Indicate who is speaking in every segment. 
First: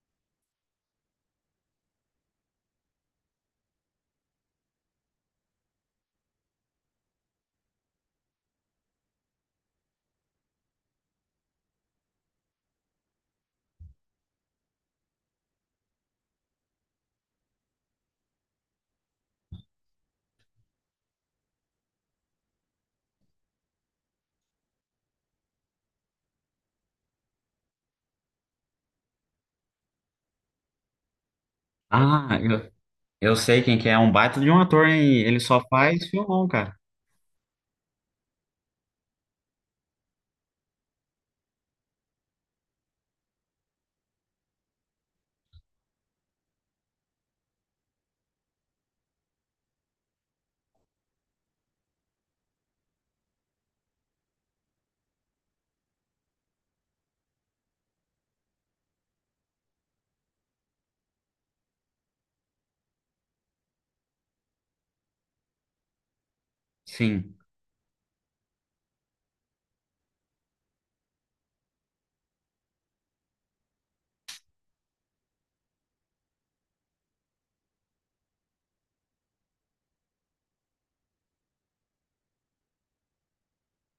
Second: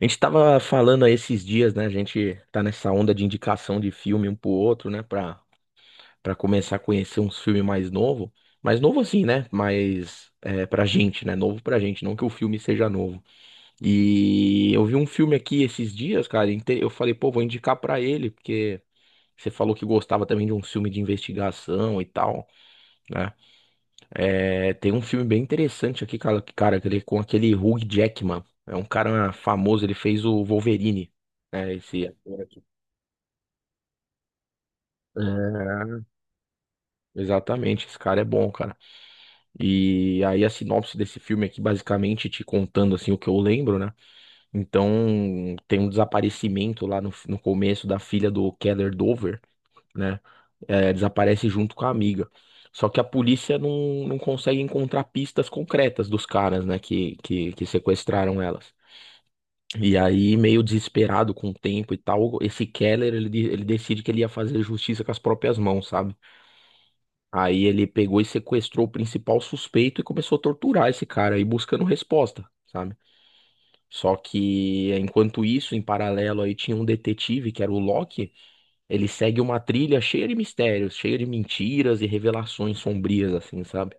Speaker 1: A gente tava falando aí esses dias, né? A gente tá nessa onda de indicação de filme um pro outro, né? Pra começar a conhecer uns filmes mais novo. Mais novo assim, né? Mas é, pra gente, né? Novo pra gente, não que o filme seja novo. E eu vi um filme aqui esses dias, cara. Eu falei, pô, vou indicar pra ele, porque você falou que gostava também de um filme de investigação e tal. Né? É, tem um filme bem interessante aqui, cara, com aquele Hugh Jackman. É um cara famoso, ele fez o Wolverine, né? Esse
Speaker 2: Ah,
Speaker 1: ator aqui.
Speaker 2: eu sei quem que é. É um baita de um ator, hein? Ele só
Speaker 1: É,
Speaker 2: faz filmão, cara.
Speaker 1: exatamente, esse cara é bom, cara. E aí a sinopse desse filme aqui, basicamente, te contando assim o que eu lembro, né? Então, tem um desaparecimento lá no começo da filha do Keller Dover, né? É, desaparece junto com a amiga. Só que a polícia não consegue encontrar pistas concretas dos caras, né, que sequestraram elas. E aí, meio desesperado com o tempo e tal, esse Keller, ele, ele decide que ele ia fazer justiça com as próprias mãos, sabe?
Speaker 2: Sim.
Speaker 1: Aí ele pegou e sequestrou o principal suspeito e começou a torturar esse cara aí, buscando resposta, sabe? Só que, enquanto isso, em paralelo aí tinha um detetive, que era o Locke, ele segue uma trilha cheia de mistérios, cheia de mentiras e revelações sombrias, assim, sabe?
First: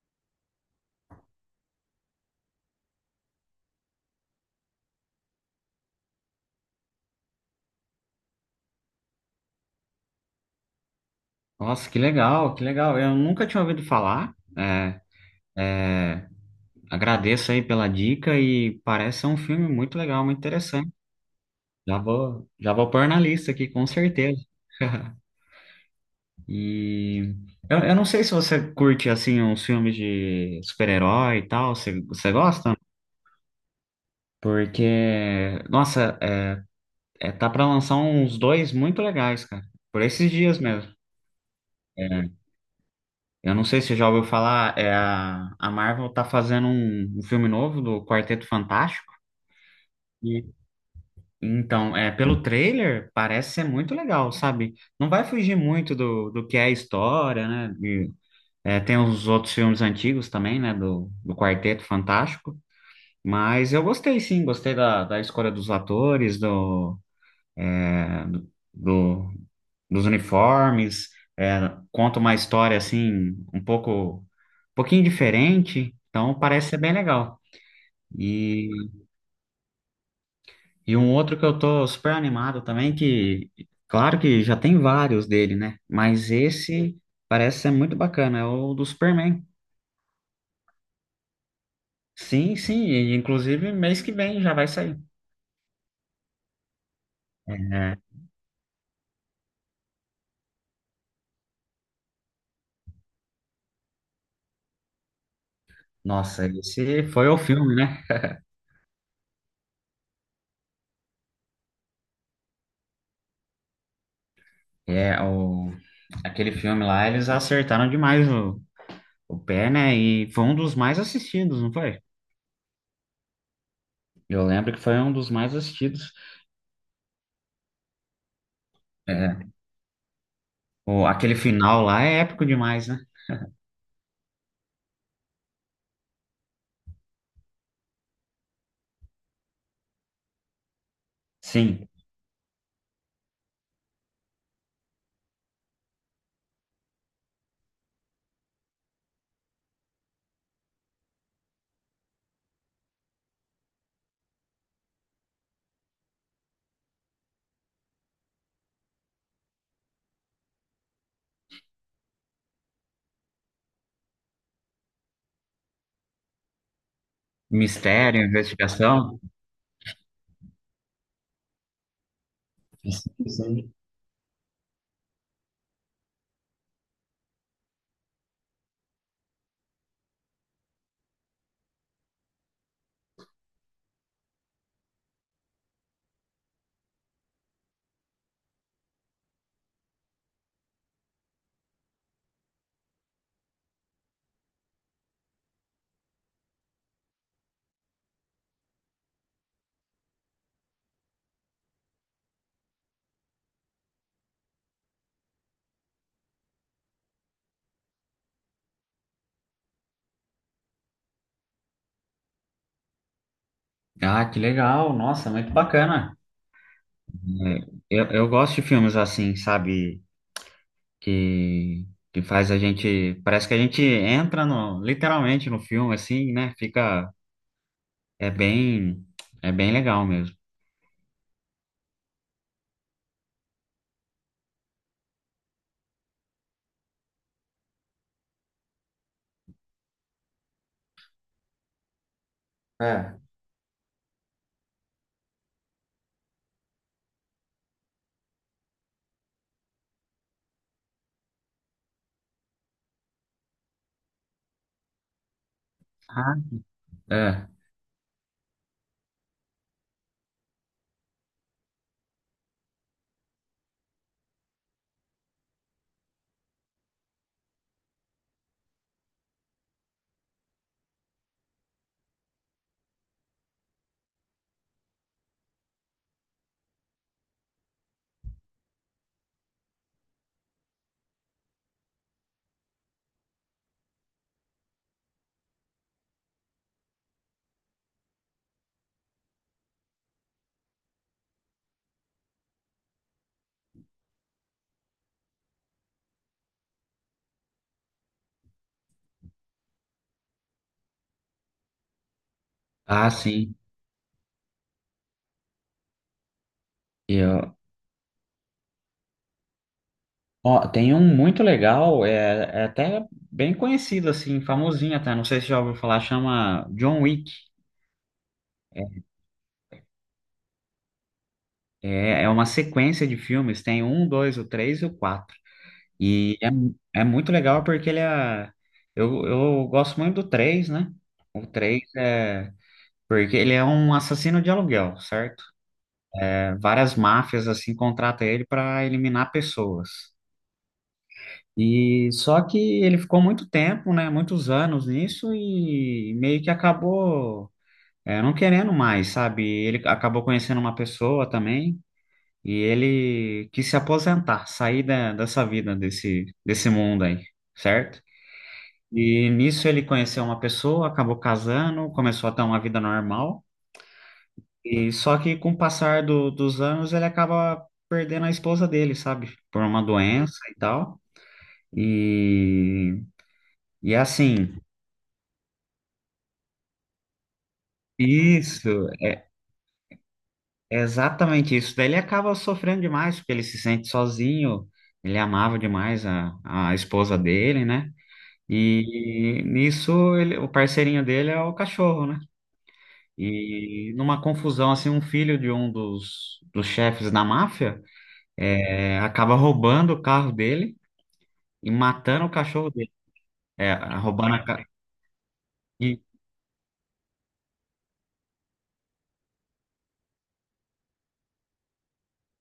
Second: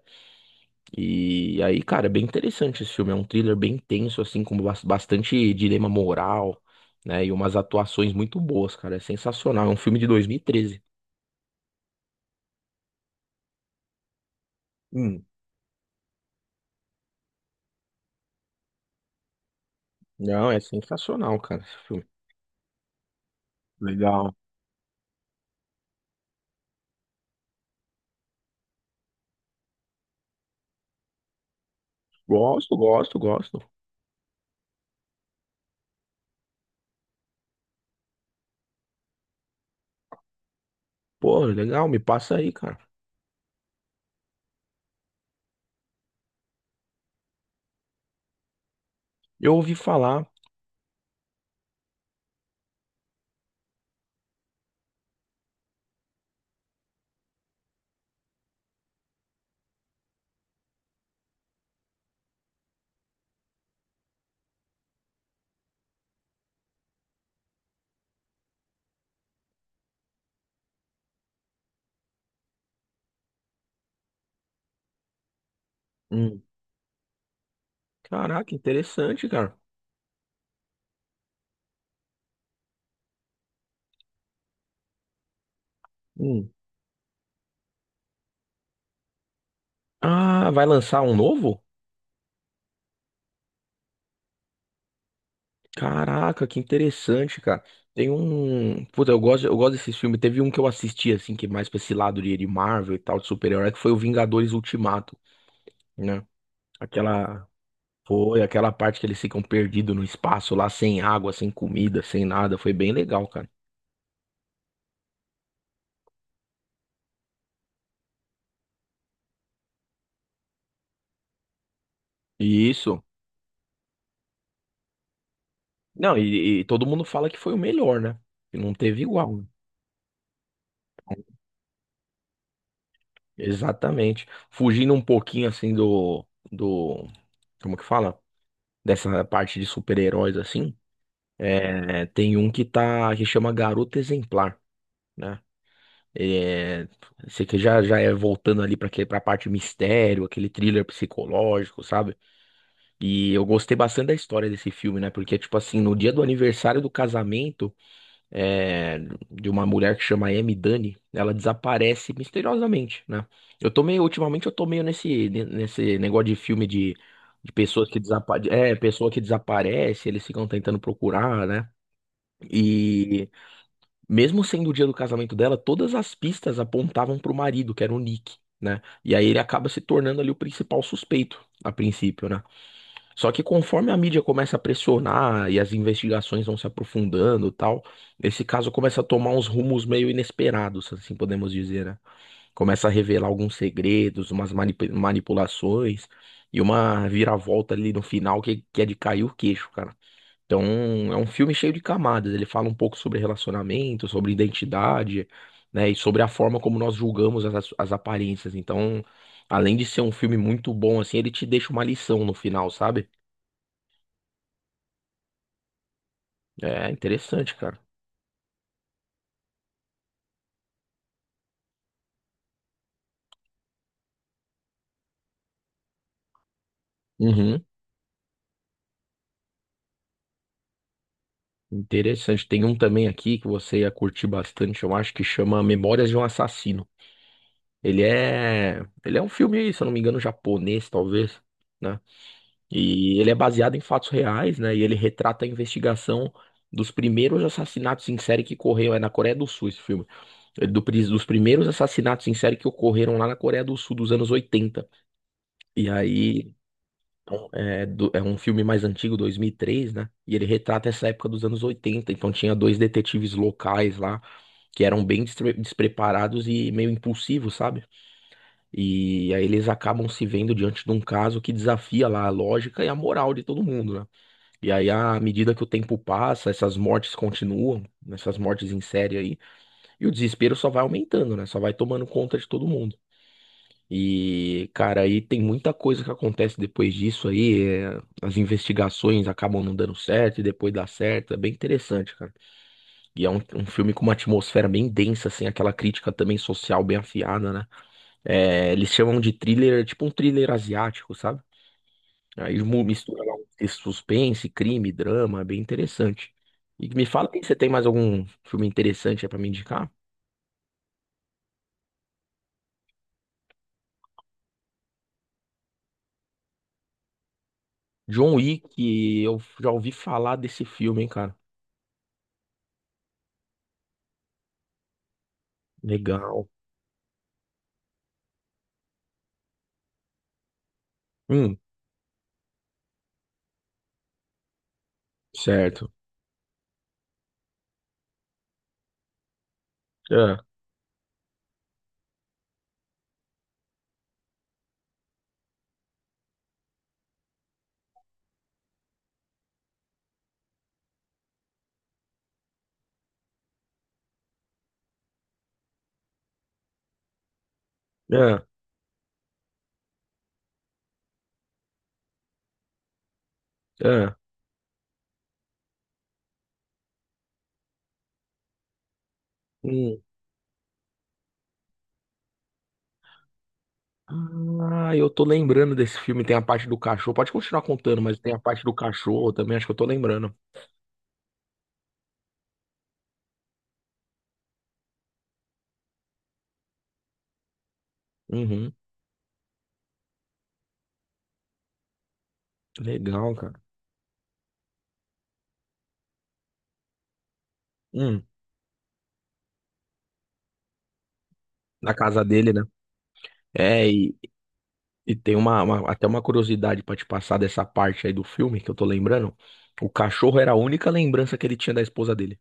Speaker 1: E aí, cara, é bem interessante esse filme. É um thriller bem tenso, assim, com bastante dilema moral, né? E umas atuações muito boas, cara. É sensacional. É um filme de 2013.
Speaker 2: Nossa, que legal, que legal. Eu nunca tinha ouvido falar. É,
Speaker 1: Hum,
Speaker 2: é, agradeço aí pela dica e parece ser um filme muito legal, muito
Speaker 1: Não, é
Speaker 2: interessante.
Speaker 1: sensacional, cara, esse
Speaker 2: Já
Speaker 1: filme.
Speaker 2: vou, já vou pôr na lista aqui, com
Speaker 1: Legal.
Speaker 2: certeza. E eu não sei se você curte, assim, uns filmes de super-herói e tal. Você
Speaker 1: Gosto,
Speaker 2: gosta?
Speaker 1: gosto, gosto.
Speaker 2: Porque, nossa, é, é, tá pra lançar uns dois muito legais, cara. Por esses dias mesmo.
Speaker 1: Pô, legal, me
Speaker 2: É.
Speaker 1: passa aí, cara.
Speaker 2: Eu não sei se você já ouviu falar, é a Marvel tá fazendo um filme novo do Quarteto Fantástico.
Speaker 1: Eu ouvi falar.
Speaker 2: E, então, é, pelo trailer, parece ser muito legal, sabe? Não vai fugir muito do que é a história, né? E, é, tem os outros filmes antigos também, né? Do Quarteto Fantástico. Mas eu gostei sim, gostei da escolha dos atores, do, é, do, dos uniformes, é, conta uma história assim, um pouco, um pouquinho diferente, então
Speaker 1: Hum,
Speaker 2: parece ser bem legal.
Speaker 1: Caraca,
Speaker 2: E,
Speaker 1: interessante, cara.
Speaker 2: e um outro que eu tô super animado também, que claro que já tem vários dele, né? Mas
Speaker 1: Hum.
Speaker 2: esse parece ser muito bacana, é o do Superman.
Speaker 1: Ah, vai lançar um novo?
Speaker 2: Sim, sim, e inclusive mês que vem já vai sair.
Speaker 1: Caraca, que interessante, cara.
Speaker 2: É,
Speaker 1: Tem um. Puta, eu gosto desses filmes. Teve um que eu assisti, assim, que é mais pra esse lado de Marvel e tal, de super-herói, que foi o Vingadores Ultimato, né?
Speaker 2: nossa, esse foi o
Speaker 1: Aquela.
Speaker 2: filme, né?
Speaker 1: Foi aquela parte que eles ficam perdidos no espaço lá, sem água, sem comida, sem nada. Foi bem legal, cara.
Speaker 2: É, o, aquele filme lá, eles acertaram demais o pé, né? E foi um dos mais assistidos, não foi?
Speaker 1: E isso.
Speaker 2: Eu lembro que foi um dos mais assistidos.
Speaker 1: Não, e todo mundo fala que foi o melhor, né? Que não teve igual.
Speaker 2: É, o, aquele final lá é épico demais, né?
Speaker 1: Exatamente. Fugindo um pouquinho, assim, do. Do. Como que fala? Dessa parte de super-heróis, assim.
Speaker 2: Sim.
Speaker 1: É, tem um que tá que chama Garota Exemplar, né? É, esse aqui já já é voltando ali para a parte mistério, aquele thriller psicológico, sabe? E eu gostei bastante da história desse filme, né? Porque tipo assim, no dia do aniversário do casamento é, de uma mulher que chama Amy Dunne, ela desaparece misteriosamente, né? Eu tô meio, ultimamente eu tô meio nesse negócio de filme de pessoas que
Speaker 2: Mistério,
Speaker 1: desaparecem, é, pessoa que
Speaker 2: investigação.
Speaker 1: desaparece, eles ficam tentando procurar, né?
Speaker 2: Sim,
Speaker 1: E
Speaker 2: sim.
Speaker 1: Mesmo sendo o dia do casamento dela, todas as pistas apontavam pro marido, que era o Nick, né? E aí ele acaba se tornando ali o principal suspeito, a princípio, né? Só que conforme a mídia começa a pressionar e as investigações vão se aprofundando e tal, esse caso começa a tomar uns rumos meio inesperados, assim podemos dizer, né? Começa a revelar alguns segredos, umas manipulações e uma viravolta ali no final que é de cair o queixo, cara. Então, é um filme cheio de camadas. Ele fala um pouco sobre relacionamento, sobre identidade, né? E sobre a forma como nós julgamos as aparências. Então, além de ser um filme muito bom, assim, ele te deixa uma lição no final, sabe?
Speaker 2: Ah, que legal. Nossa, muito bacana.
Speaker 1: É interessante,
Speaker 2: É,
Speaker 1: cara.
Speaker 2: eu gosto de filmes assim, sabe? Que, que faz a gente. Parece que a gente entra no, literalmente no filme, assim, né? Fica.
Speaker 1: Uhum.
Speaker 2: É bem. É bem legal mesmo.
Speaker 1: Interessante. Tem um também aqui que você ia curtir bastante, eu acho, que chama Memórias de um Assassino. Ele é um filme, se eu não me engano, japonês, talvez, né? E
Speaker 2: É.
Speaker 1: ele é baseado em fatos reais, né? E ele retrata a investigação dos primeiros assassinatos em série que ocorreram. É na Coreia do Sul esse filme. É do dos primeiros assassinatos em série que ocorreram lá na Coreia do Sul dos anos 80. E
Speaker 2: Ah,
Speaker 1: aí.
Speaker 2: é.
Speaker 1: Então, é, é um filme mais antigo, 2003, né? E ele retrata essa época dos anos 80. Então tinha dois detetives locais lá que eram bem despreparados e meio impulsivos, sabe? E aí eles acabam se vendo diante de um caso que desafia lá a lógica e a moral de todo mundo, né? E aí, à medida que o tempo passa, essas mortes continuam, essas mortes em série aí, e o desespero só vai aumentando, né? Só vai tomando conta de todo mundo. E, cara, aí tem muita coisa que acontece depois disso aí. É, as investigações acabam não dando certo e depois dá certo. É bem interessante, cara. E é um filme com uma atmosfera bem densa, assim, aquela crítica também social bem afiada, né? É, eles chamam de thriller, tipo um thriller asiático, sabe? Aí
Speaker 2: Ah,
Speaker 1: mistura lá um
Speaker 2: sim.
Speaker 1: texto suspense, crime, drama, é bem interessante. E me fala aí, você tem mais algum filme interessante aí pra me indicar?
Speaker 2: Ó, tem um muito legal, é, é até bem conhecido, assim, famosinho até, não sei se já ouviu falar, chama John Wick.
Speaker 1: John Wick, eu já ouvi falar desse filme, hein, cara.
Speaker 2: É, é uma sequência de filmes, tem um, dois, o três e o quatro. E
Speaker 1: Legal.
Speaker 2: é, é muito legal porque ele é... Eu gosto muito do três, né? O
Speaker 1: Hum,
Speaker 2: três é... Porque ele é um assassino de aluguel, certo?
Speaker 1: certo.
Speaker 2: É, várias máfias, assim, contratam ele para eliminar pessoas.
Speaker 1: É,
Speaker 2: E só que ele ficou muito tempo, né, muitos anos nisso e meio que acabou não querendo mais, sabe? Ele acabou conhecendo uma pessoa também e ele quis se aposentar, sair da, dessa vida, desse, desse mundo aí, certo?
Speaker 1: é,
Speaker 2: E nisso ele conheceu uma pessoa, acabou casando, começou a ter uma vida normal
Speaker 1: é.
Speaker 2: e só que com o passar do- dos anos ele acaba perdendo a esposa dele, sabe? Por uma
Speaker 1: Hum.
Speaker 2: doença e tal. E, e é assim.
Speaker 1: Ah, eu tô lembrando desse filme, tem a parte do cachorro. Pode continuar contando, mas tem a parte do
Speaker 2: Isso,
Speaker 1: cachorro também, acho que eu tô lembrando.
Speaker 2: é exatamente isso. Daí ele acaba sofrendo demais, porque ele se sente sozinho, ele amava demais a esposa dele, né?
Speaker 1: Uhum.
Speaker 2: E nisso ele, o parceirinho dele é o cachorro, né?
Speaker 1: Legal, cara.
Speaker 2: E numa confusão, assim, um filho de um dos chefes da máfia
Speaker 1: Hum,
Speaker 2: acaba roubando o carro dele e
Speaker 1: na casa
Speaker 2: matando o
Speaker 1: dele, né?
Speaker 2: cachorro dele. É,
Speaker 1: É,
Speaker 2: roubando a... ca-
Speaker 1: e tem
Speaker 2: E,
Speaker 1: até uma curiosidade pra te passar dessa parte aí do filme que eu tô lembrando. O cachorro era a única lembrança que ele tinha da esposa dele.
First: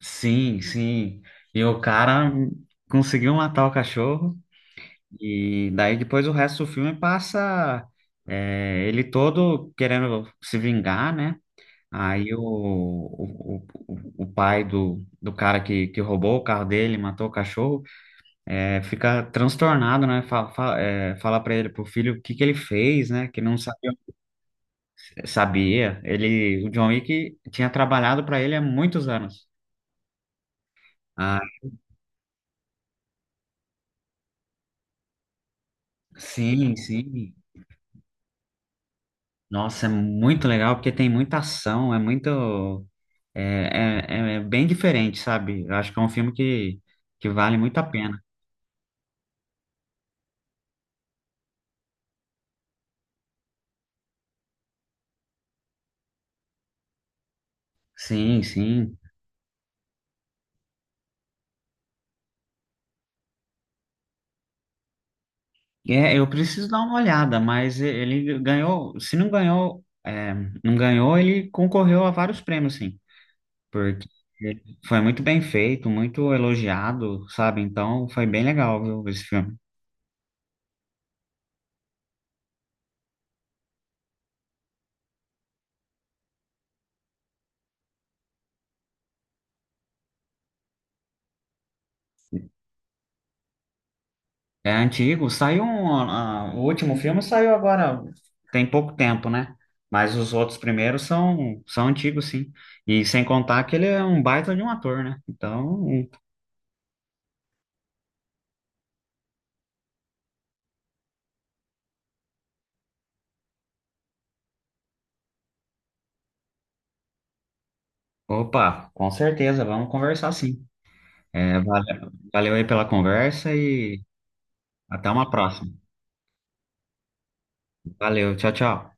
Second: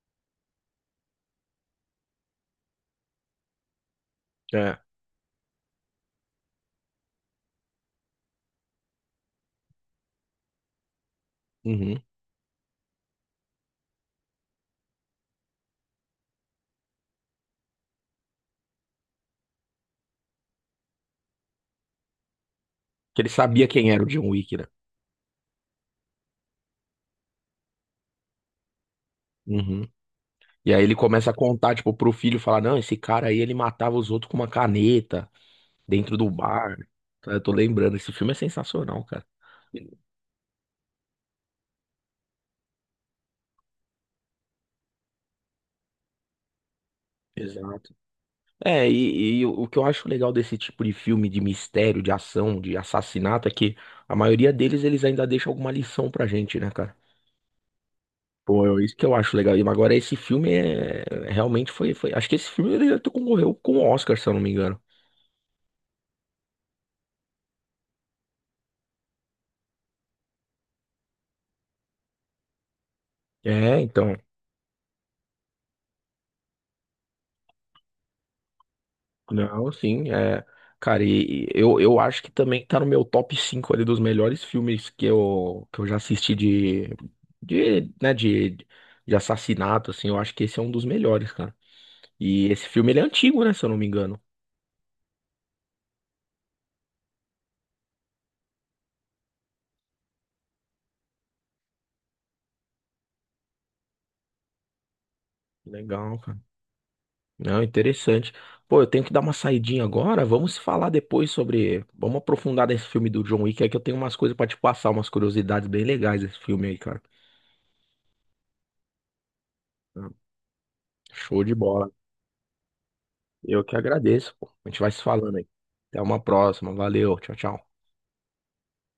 Speaker 2: sim, sim. E o cara conseguiu matar o cachorro.
Speaker 1: É.
Speaker 2: E daí depois o resto do filme passa ele todo querendo se vingar, né?
Speaker 1: Uhum.
Speaker 2: Aí o pai do, do cara que roubou o carro dele, matou o cachorro, é, fica transtornado, né? Fala, fala, é, fala pra ele, pro filho, o que que ele fez,
Speaker 1: Que ele
Speaker 2: né? Que não
Speaker 1: sabia quem
Speaker 2: sabia.
Speaker 1: era o John Wick, né?
Speaker 2: Sabia. Ele, o John Wick tinha trabalhado para ele há muitos anos.
Speaker 1: Uhum. E aí ele começa a
Speaker 2: Ah,
Speaker 1: contar, tipo, pro filho, falar, não, esse cara aí, ele matava os outros com uma caneta dentro do
Speaker 2: sim,
Speaker 1: bar. Tá,
Speaker 2: sim.
Speaker 1: eu tô lembrando, esse filme é sensacional, cara.
Speaker 2: Nossa, é muito legal porque tem muita ação, é muito. É, é, é bem diferente, sabe? Eu acho que é um filme que vale muito a
Speaker 1: Exato.
Speaker 2: pena.
Speaker 1: É, e o que eu acho legal desse tipo de filme de mistério, de ação, de assassinato, é que a maioria deles, eles ainda deixam alguma lição pra gente, né, cara?
Speaker 2: Sim,
Speaker 1: Pô, é isso
Speaker 2: sim.
Speaker 1: que eu acho legal. E agora esse filme é realmente foi. Acho que esse filme ele até concorreu com o Oscar, se eu não me engano.
Speaker 2: É, eu preciso dar uma olhada, mas e- ele ganhou. Se não ganhou, é, não ganhou, ele concorreu a vários prêmios, sim.
Speaker 1: É,
Speaker 2: Porque
Speaker 1: então.
Speaker 2: ele foi muito bem feito, muito elogiado, sabe? Então foi bem legal, viu, esse filme.
Speaker 1: Não, sim, é. Cara, e eu acho que também tá no meu top 5 ali dos melhores filmes que eu já assisti de, né, de assassinato, assim. Eu acho que esse é um dos melhores, cara. E esse filme ele é antigo, né, se eu não me engano.
Speaker 2: É antigo, saiu um, ah, o último filme saiu agora, tem pouco tempo, né? Mas os outros primeiros são, são antigos, sim. E sem contar que ele é um baita de um ator, né? Então,
Speaker 1: Legal, cara. Não, interessante. Pô, eu tenho que dar uma saidinha agora. Vamos se falar depois sobre. Vamos aprofundar nesse filme do John Wick, é que eu tenho umas coisas pra te passar, umas curiosidades bem legais desse filme aí, cara.
Speaker 2: opa, com certeza, vamos
Speaker 1: Tá.
Speaker 2: conversar sim.
Speaker 1: Show de
Speaker 2: É,
Speaker 1: bola.
Speaker 2: valeu, valeu aí pela conversa
Speaker 1: Eu que
Speaker 2: e
Speaker 1: agradeço, pô. A gente vai se
Speaker 2: até uma
Speaker 1: falando aí.
Speaker 2: próxima.
Speaker 1: Até uma próxima. Valeu. Tchau, tchau.
Speaker 2: Valeu, tchau, tchau.